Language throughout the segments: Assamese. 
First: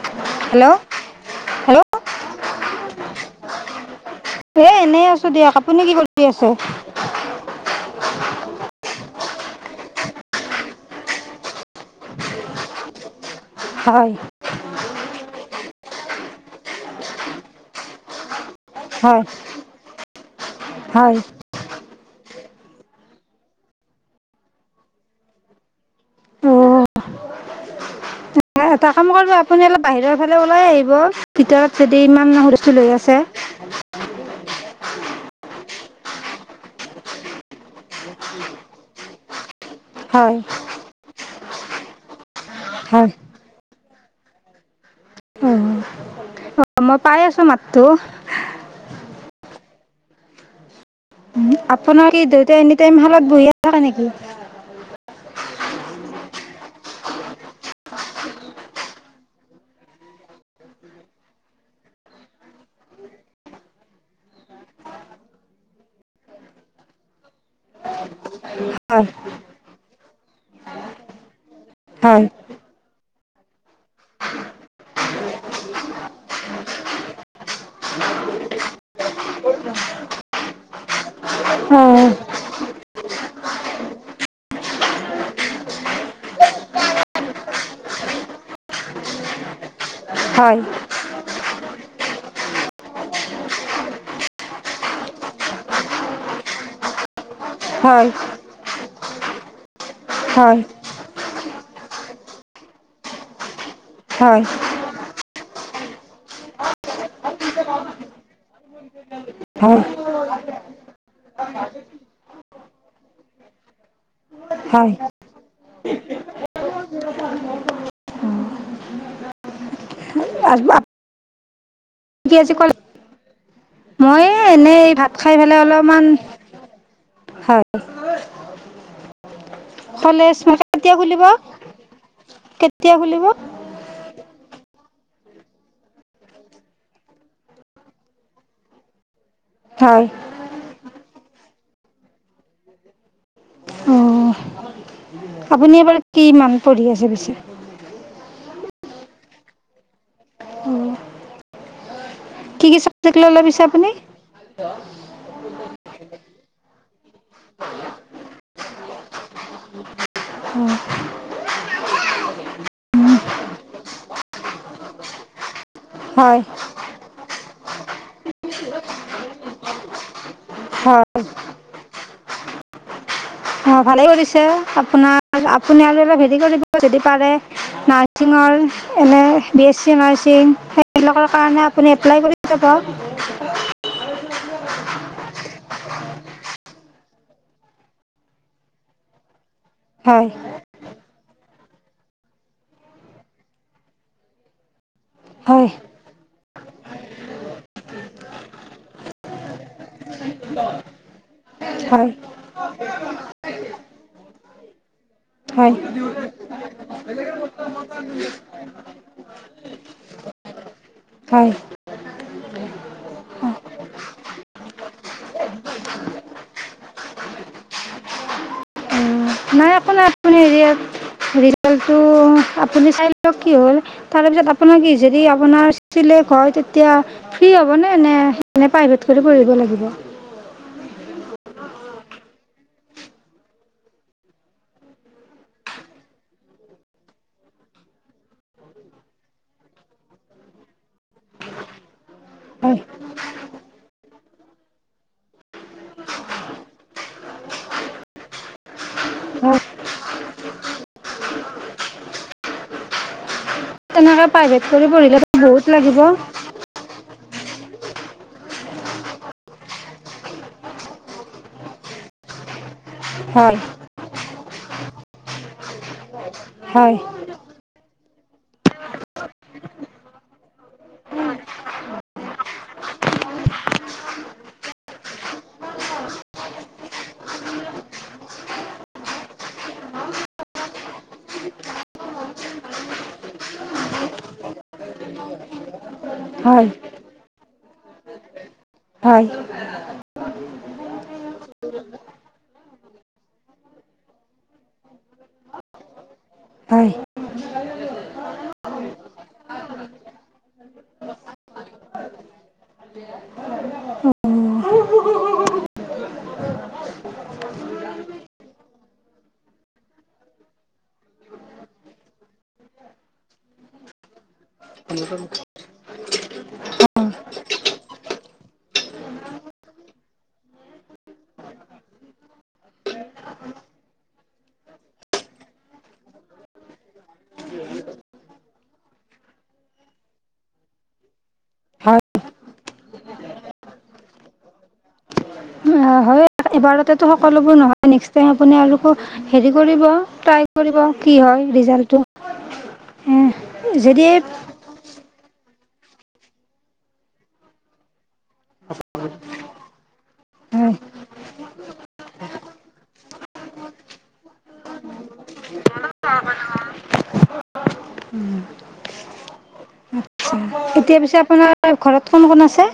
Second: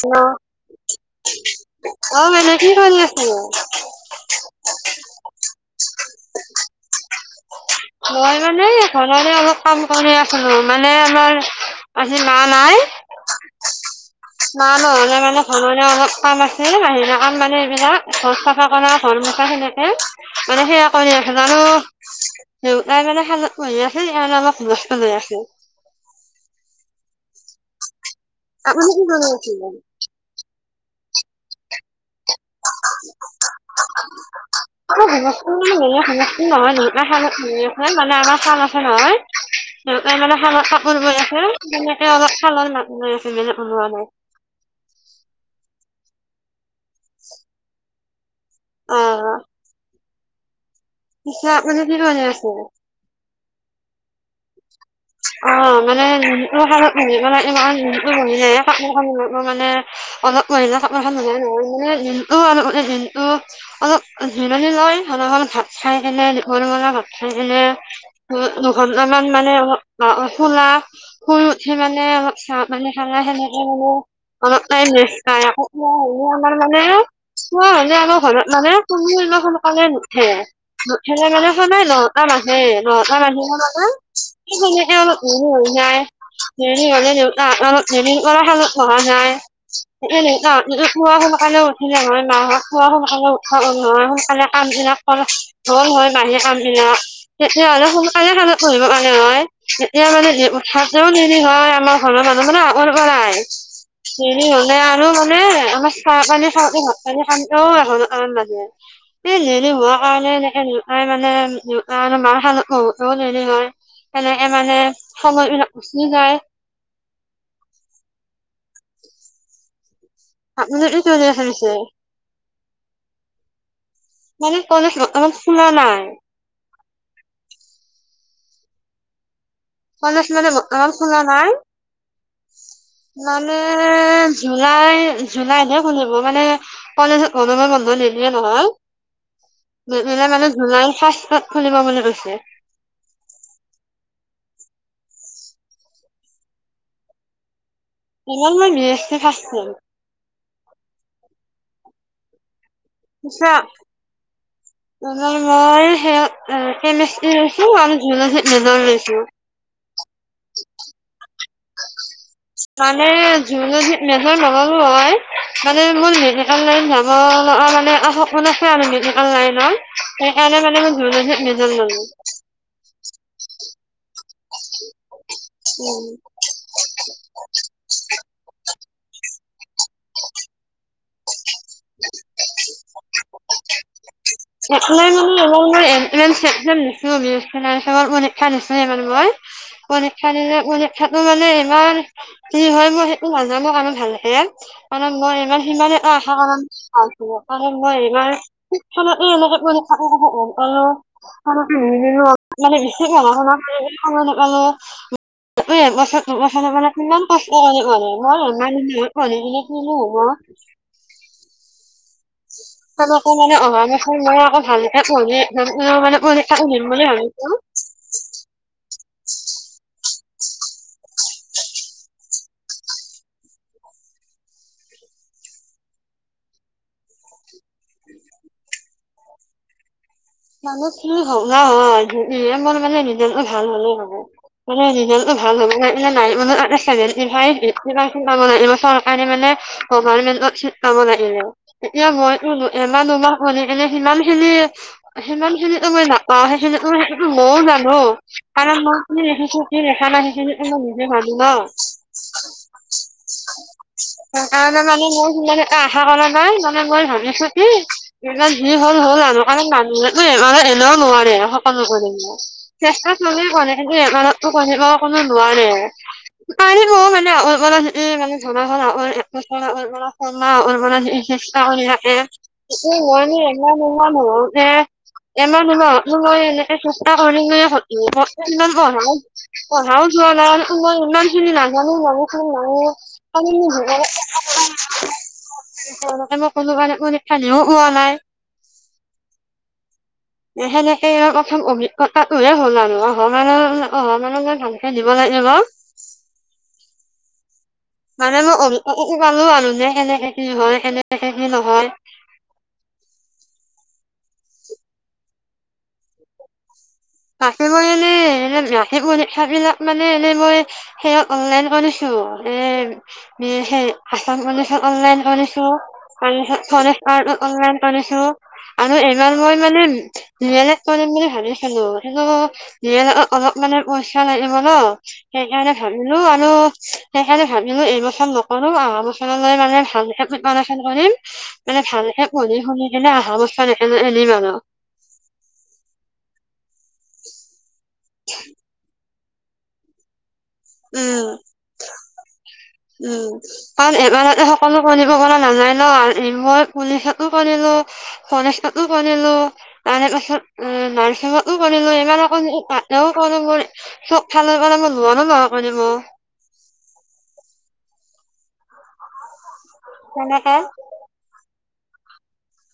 হেল্লো' হেল্ল' হেল্ল' অহ মাইনা কি কৰি আছিলা। এ এনেই আছো দিয়ক আপুনি কি কৰি আছে? মই মানে ঘৰৰে অলপ কাম কৰি আছিলো মানে আমাৰ আজি মা নাই। হয়। মা নহ'লে মানে ঘৰৰে অলপ কাম আছিল বাহিৰা কাম মানে এইবিলাক ঘৰ চাফা ঘৰ চাফা হয় কৰা সেনেকে মানে সেয়া কৰি হয় আছো আৰু দেউতাই মানে সালত বহি আছিল কাৰণে অলপ হুলস্থুল হৈ আছিল [inaudible] অ' এটা আপুনি কি কাম কৰি কৰিব আপুনি আছিলে অলপ বাহিৰৰ ফালে ওলাই আহিব ভিতৰত যদি ইমান হুলুস্থুল [unintelligible] [inaudible] ম মানে ঘম নহয় মানে আমাৰ চাল আছে নহয় [inaudible] সাই মানে হয় শালত কাপোৰ বৈ আছে তেনেকে অলপ শালৰ বৈ হয় আছে মানে বওোৱা নাই [inaudible] অঁ অঁ মই পাই আছোঁ মাতটো। অ। আপোনাৰ কি দেউতাই এনি টাইম শালত বহিয়ে থাকে নেকি। অ মানে শত ঘমিবে ইমান ভমি যায় মানে [inaudible] অলপ মহিলা চ নহয় মানে অলপান [inaudible] অলপ জিৰনি লয় অলপমান ভাত খাই কিনে দীঘল মলা ভাত খাই কিনে [inaudible] হয় দুঘন্টামান মানে অলপ শুলাক শুই উঠি মানে হয় অলপ চা [inaudible] মানে খানা সেনেকে মানে অলপ তাইম আমাৰ মানে [inaudible] কোৱা মানে আমাৰ ঘৰত মানে কোনোৰ ইমান সোনকালে নুঠে [inaudible] [inaudible] মানে অ' অলপ মোৰো হৈ যায়। হয় [inaudible] পুৱা সোনকালে উঠিলে হয়, মাহতক খুৱা সোনকালে উঠা ন, সোনকালে কামবিলাক কৰি হয়, হয়, বাহিৰ কামবিলাক। তেতিয়া হ'লে হয় সোনকালে [unintelligible] পঢ়িব মানে হয়, তেতিয়া মানে [unintelligible] হয় এনেও দেৰি হয়, আমাৰ ঘৰৰ মানুহৰ আগৰ পৰাই। হয় দেৰি হ'লে আৰু মানে আমাৰ চাহ পানী খাওতে ভাত পানী খাওঁতেও এঘাৰটা মান বাজে। এই দেৰি হয় হোৱাৰ কাৰণে এনেকেই মানে মা‌ আৰু দেউতাই [unintelligible] বহিবও দেৰি হয়। সনেকে মানে হয় সময়বিলাক গুচি যায়। [inaudible] [inaudible] কি আজি কলেজ, মই মানে এনেই কলেজ ভাত বৰ্তমান খাই পেলাই খোলা নাই। অলপমান হয়। কলেজ মানে বৰ্তমান কেতিয়া খোলা খুলিব নাই, কেতিয়া খুলিব মানে নে জুলাই, জুলাইত খুলিব মানে কলেজত গৰমৰ বন্ধ নিদিয়ে নহয়। হয় [unintelligible] মানে জুলাইৰ ফাস্তত খুলিব বুলি কৈছে। অ', আপুনি এবাৰ কিমান পঢ়ি আছে পিছে? এইবাৰ মই B S C first sem. কি, কি চাবজেক্ট ল'লে পিছে আপুনি? মই সেই এ, কেমেষ্ট্ৰীত লৈছোঁ আৰু জুলজিত মেজৰ লৈছোঁ। [inaudible] মানে জোলজিত মেজৰ নল'লো হয়, মানে মই হয় [unintelligible] অ', ন মানে সপোন আছে আৰু [unintelligible] লাইন সেইকাৰণে মানে হয় জোলজিত মেজৰ ল'লো। অ', ভালেই কৰিছে। আপোনাৰ আপুনি আৰু অলপ হেৰি কৰিব যদি পাৰে নাৰ্ছিঙৰ, এনে বি এছ চি নাৰ্ছিং, সেইবিলাকৰ কাৰণে আপুনি এপ্লাই কৰি [unintelligible] মানে মই এণ্ট্ৰেন্স এক্সাম পৰীক্ষা দিছিলোঁ বি এছ চি নাৰ্চিঙৰ পৰীক্ষা দিছিলোঁ মানে মই। হয় পৰীক্ষা দিনা খনেই সেইটো মানে ইমান কি হয়, মই সেইটো নাজানো মই কাৰণ ভালকে। মানে মই ইমান হয় সিমান এটা আশা কৰা নাছিলোঁ কাৰণে মই ইমান [inaudible] [inaudible] এই হয় হয় একবছৰ দুবছৰৰ কাৰনে কিমান কষ্ট হ'লে হয়, মই [unintelligible] হয়। [inaudible] তেনেকে অ মানে অহা বছৰ মই আকৌ ভালকে পঢ়ি এক্সামটো দিম বুলি ভাবিছোঁ। নাই একো নাই আপুনি হেৰিয়াত ৰিজালটো আপুনি চাই কি হয়, তাৰ পিছত আপোনাৰ কি যদি আপোনাৰ চিলেক্ট হয়, তেতিয়া ফ্ৰী হ'ব নে, নে প্ৰাইভ কৰি পঢ়িব লাগিব! [inaudible] [unintelligible] [unintelligible] কাম লাগনে এতিয়া মইতো হয় এমাহ দুমাহ শুই থাকিলে এনে সিমান খিনি। সিমান খিনিতো মই নাপাওঁ সেইখিনিত সেইটো টো মইয়ও জানো কাৰণ মই কিয় ৰাখিছে হয় কিয় ৰখা নাই, [inaudible] তাৰ কাৰণে মানে মই তেনেকৈ প্ৰাইভেট কৰি পঢ়িলেতো সিমান বহুত এটা লাগিব আশা কৰা নাই মানে মই ভাবিছো। কি এই যি হ'ল হ'ল আৰু কাৰণ নাম মানে এনেও নোৱাৰে সকলো কৰিব চেষ্টাত মানে হয় কৰে। হয় [unintelligible] এই মানে ধৰা হ'ল [inaudible] [unintelligible] [inaudible] পঢ়াও যোৱা নাই মই ইমান খিনি নাজানো মানুহখিনি [unintelligible] [unintelligible] মই ক'লো হয় কাৰণে পৰীক্ষা দিও পোৱা নাই। হয়। [inaudible] সেনেকে প্ৰথম অভিজ্ঞতা টোহে হ'ল আৰু অহা মানৰ অহা মানলৈ ভালকে দিব লাগিব। হয়। [unintelligible] মানে মই অভিজ্ঞতা টো পালো পালোঁ যে কেনেকে কি হয় কেনেকেে কি নহয়। [inaudible] [unintelligible] সেইবিলাক মানে এনে মই। সেই অনলাইন কৰি এই। সেই আছাম পুলিচত অনলাইন কৰিছোঁ। তাৰ পাছত ফৰেষ্টৰ ও অনলাইন কৰিছো। আৰু এইবাৰ মই মানে ডি এল এড কৰিম বুলি ভাবিছিলোঁ। [inaudible] অলপ মানে পইচা লাগিব ন। সেইকাৰণে ভাবিলো আৰু সেইকাৰণে ভাবিলো এই বছৰ নকৰো আহা বছৰলৈ মানে ভালকে প্ৰিপাৰেচন কৰিম, মানে হয় হয় ভালকে পঢ়ি শুনি কিনে আহা বছৰ আনিম আৰু। হয়, এবাৰতেতো সকলোবোৰ নহয় নেক্সট টাইম আপুনি আৰু হেৰি কৰিব টাই। কি কৰিব কি উম হয় ৰিজাল্টটো। উম, যদি [unintelligible] অকলো কৰিব পৰা নাযায় ন' মই পুলিচটো কৰিলো। ফৰেষ্টোটো কৰিলোঁ তাৰে পাছত হয় নাৰ্চিঙতো কৰিলোঁ।। [inaudible] চব ফালৰ পৰা লোনো লব পাৰিম মই। [unintelligible] তেনেকে এতিয়া পিছে আপোনাৰ ঘৰত কোন কোন আছে?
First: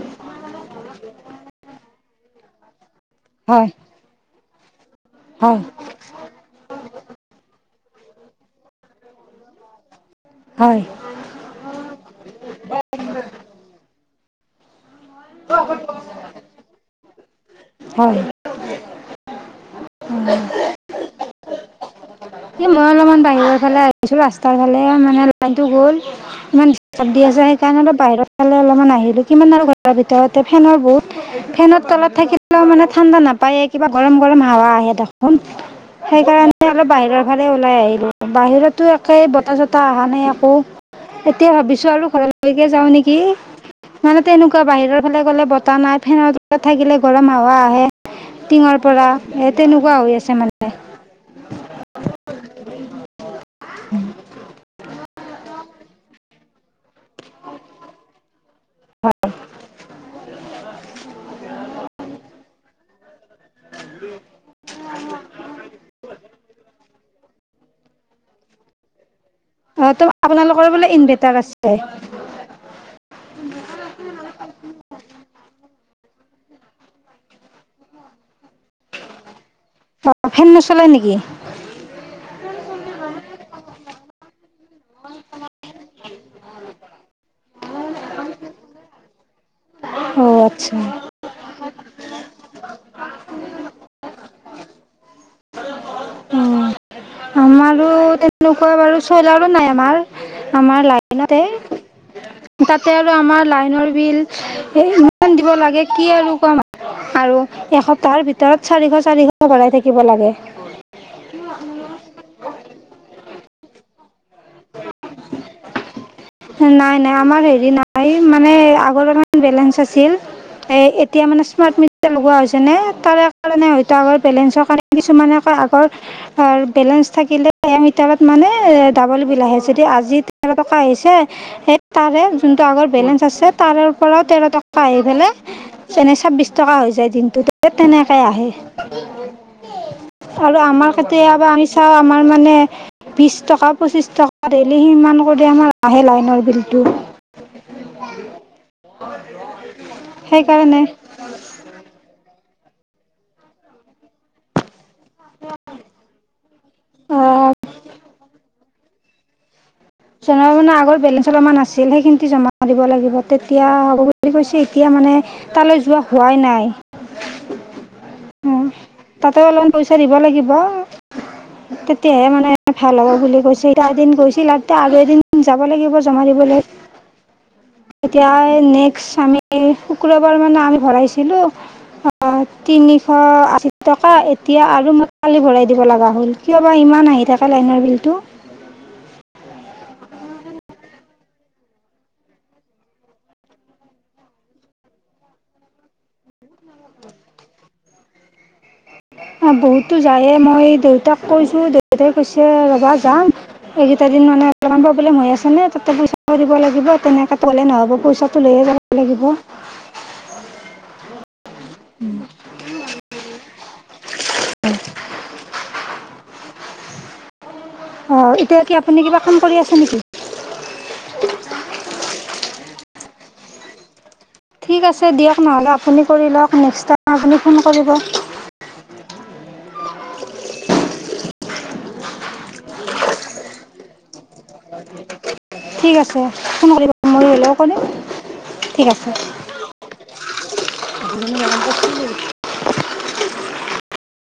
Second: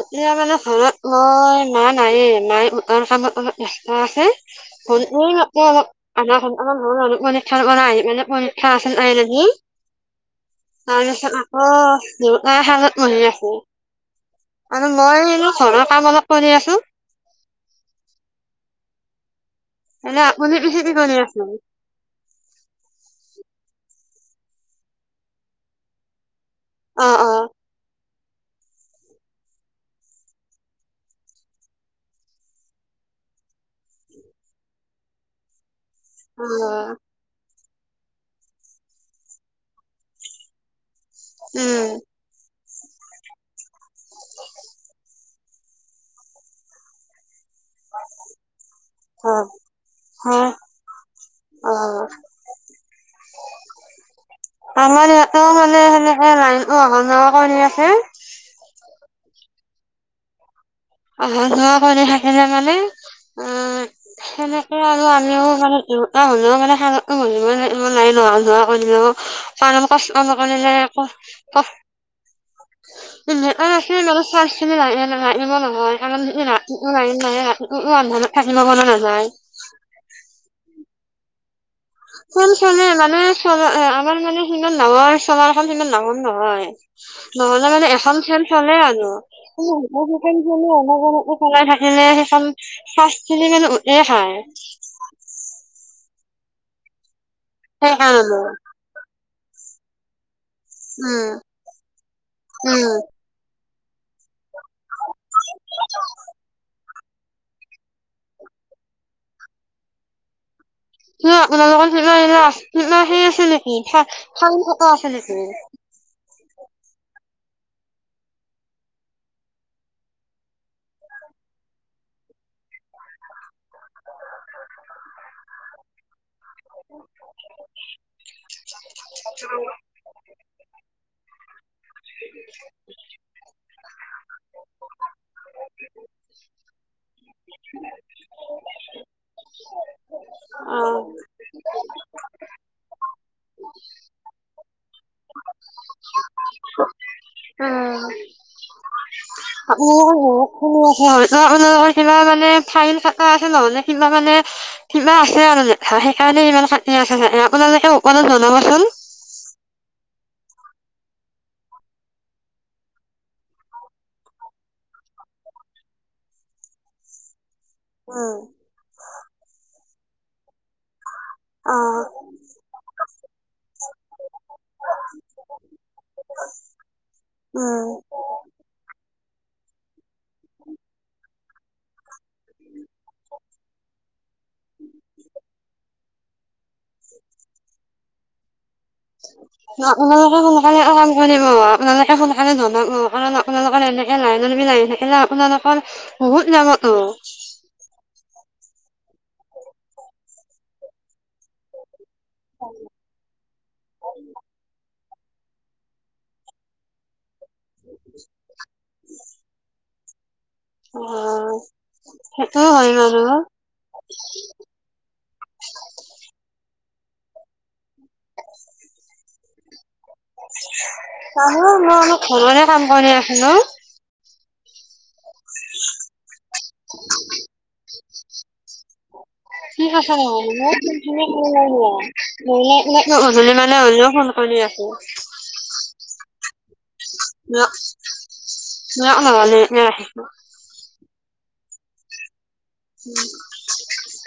এতিয়া মানে ঘৰত মই মা নায়ে মায়ে মাৰ কামত। অলপ হয়, ব্যস্ত আছে [unintelligible] আপোনা সকলো হয়, লৰা-ছোৱালী পোৱালি পৰীক্ষা পৰা আহি পিনে পৰীক্ষা আছে নাই নেকি। হয়, তাৰপিছত আকৌ, দেউতাই শালত বহি আছে। আৰু মই আৰু ঘৰৰ কাম অলপ কৰি আছো। হয়', এনে আপুনি পিছে কি কৰি আছে? এই মই অলপমান বাহিৰৰ ফালে আহিছোঁ ৰাস্তাৰ ফালে, মানে লাইনটো গ'ল। ইমান দিষ্টাপ আছে সেইকাৰনেটো বাহিৰৰ ফালে অলপমান আহিলোঁ, কিমান আৰু ঘৰৰ ভিতৰতে ফেনৰ বহুত ফেনৰ তলত থাকিলেও মানে ঠাণ্ডা নাপায়, কিবা গৰম গৰম হাৱা আহি থাকে দেখোন। সেইকাৰণে অলপ বাহিৰৰ ফালে ওলাই আহিলো, বাহিৰতো একে বতাহ-চতাহ অহা নাই একো। এতিয়া ভাবিছো আৰু ঘৰলৈকে যাওঁ নেকি? মানে তেনেকুৱা বাহিৰৰ ফালে গ'লে বতাহ নাই, ফেনৰ তলত থাকিলে গৰম হাৱা টিঙৰ পৰা, এ' তেনেকুৱা হৈ আছে মানে। অ', আমাৰ ইয়াতো মানে, সেনেকে লাইনতো অহা যোৱা কৰি আছে। হয়', আহা যোৱা কৰি থাকিলে মানে অ', সেনেকে আৰু আমিও মানে দেউতা হলেও মানে স মানিব লাগিব লাইন আহা যোৱা কৰি থাকিব, কাৰণ অ নাই ত কষ্ট আপোনালোকৰ নকৰিলে বোলে ইনভাৰ্টাৰ কষ্ট আছে নেটত ৰাখিবি চাৰ্জ লাগিব নহয় লাগিব নহয়, কাৰণ ৰাতিটো লাইন নাই মোৰ আন্ধাৰত থাকিব মন নাযায়। অ', ফেন নচলে নেকি? ফেন চলে মানে চ' আমাৰ মানে সিমান ডাঙৰ চলাৰ খন সিমান ডাঙৰ নহয়। নহলে মানে এখন ফেন চলে আৰু। অ আচ্ছা চলাই থাকিলে, সেইখন পাঁচ মিনিট মান উতে খায়। অ', আমাৰো সেইকাৰণে তেনেকুৱা বাৰু চলাৰো নাই আমাৰ। আমাৰ উম লাইনতে, তাতে উম আৰু আমাৰ লাইনৰ বিল এ' ইমান দিব লাগে কি আৰু কম আৰু এসপ্তাহৰ ভিতৰত চাৰিশ চাৰিশ ভৰাই থাকিব লাগে। আপোনাৰ লোকৰ ধৰি লোৱা সেই অষ্টিল হেৰি আছে নেকি চা- চা- চাঙ থকা আছে নেকি? নাই নাই আমাৰ হেৰি নাই, মানে আগৰ মানে বেলেঞ্চ আছিল। এতিয়া মানে স্মাৰ্ট মিটাৰ লগোৱা হৈছে নে, তাৰে কাৰণে হয়তো আগৰ বেলেঞ্চৰ কাৰনে কিছুমানে আকৌ আগৰ আৰু বেলেঞ্চ থাকিলে এ' মিটাৰত মানে ডাবল বিল আহে, যদি আজি তেৰ টকা আহিছে সেই তাৰে যোনটো আগৰ বেলেঞ্চ আছে, তাৰে পৰা তেৰ টকা আহি পেলাই এনে ছাব্বিশ টকা হৈ যায় দিনটোত তেনেকে আহে। আৰু অ আমাৰ কেতিয়াবা আমি চাওঁ আমাৰ মানে বিশ টকা পঁচিছ টকা ডেলি সিমান কৰি আমাৰ আহে লাইন। লাইনৰ বিলটো উম সেইকাৰণে। ধৰ আপোনালোকৰ কিবা মানে ফাইন কাটা আছে নহ'লে সিমান মানে কিবা আছে মানে সেইকাৰণে ইমান কাটি আছে, আপোনালোকে ওপৰত জনাবচোন। মানে আগৰ বেলেঞ্চ অলপমান আছিল সেইখিনি জমা দিব লাগিব, তেতিয়া হ'ব বুলি কৈছে এতিয়া মানে তালৈ যোৱা হোৱাই নাই। উম', তাতে অলপমান পইচা দিব লাগিব। অ', তেতিয়াহে মানে ভাল হ'ব বুলি কৈছে, এদিন গৈছিল এতিয়া আৰু এদিন যাব লাগিব, জমা দিবলে। উম। এতিয়া নেক্সট আমি শুক্ৰবাৰ মানে আমি ভৰাইছিলোঁ অ', তিনিশ আশী টকা, এতিয়া আৰু মই কালি ভৰাই দিব লগা হ'ল। কিয় বা ইমান আহি থাকে লাইনৰ বিলটো। উম। [unintelligible] [unintelligible] [unintelligible] আপোনালোকে সোনকালে জনাব। কাৰণ আপোনালোকৰ এনেকে [unintelligible] [unintelligible] [unintelligible] আপোনালোকৰ বহুত যাবটো। অহ, বহুতটো যাইয়ে। মই দেউতাক কৈছোঁ, দে - দেউতাই কৈছে, 'ৰবা যাম'। এইকেইটা দিন মানে [unintelligible] প্ৰব্লেম হৈ আছে নে, তাতে পইচা দিব লাগিব। তেনেকা ক'লে নহ'ব। পইচাটো লৈয়ে যাব লাগিব। অহ, সেইটো হয় বাৰু। উম। অহ, এতিয়া কি আপুনি কিবা কাম কৰি আছে নেকি? কাম অ', মই অলপ ঘৰৰে কাম কৰি আছিলোঁ। ঠিক আছে দিয়ক, নহ'লে আপুনি কৰি লওক, নেক্সট টাইম আপুনি ফোন কৰিব। [unintelligible] ঠিক আছে [unintelligible] [unintelligible] মানে হলিও ফোন- কৰি আছোঁ। ঠিক আছে, ফোন কৰিব। মই হ'লেও কৰিম [unintelligible] [unintelligible] ঠিক আছে [unintelligible] [unintelligible] [unintelligible] উম।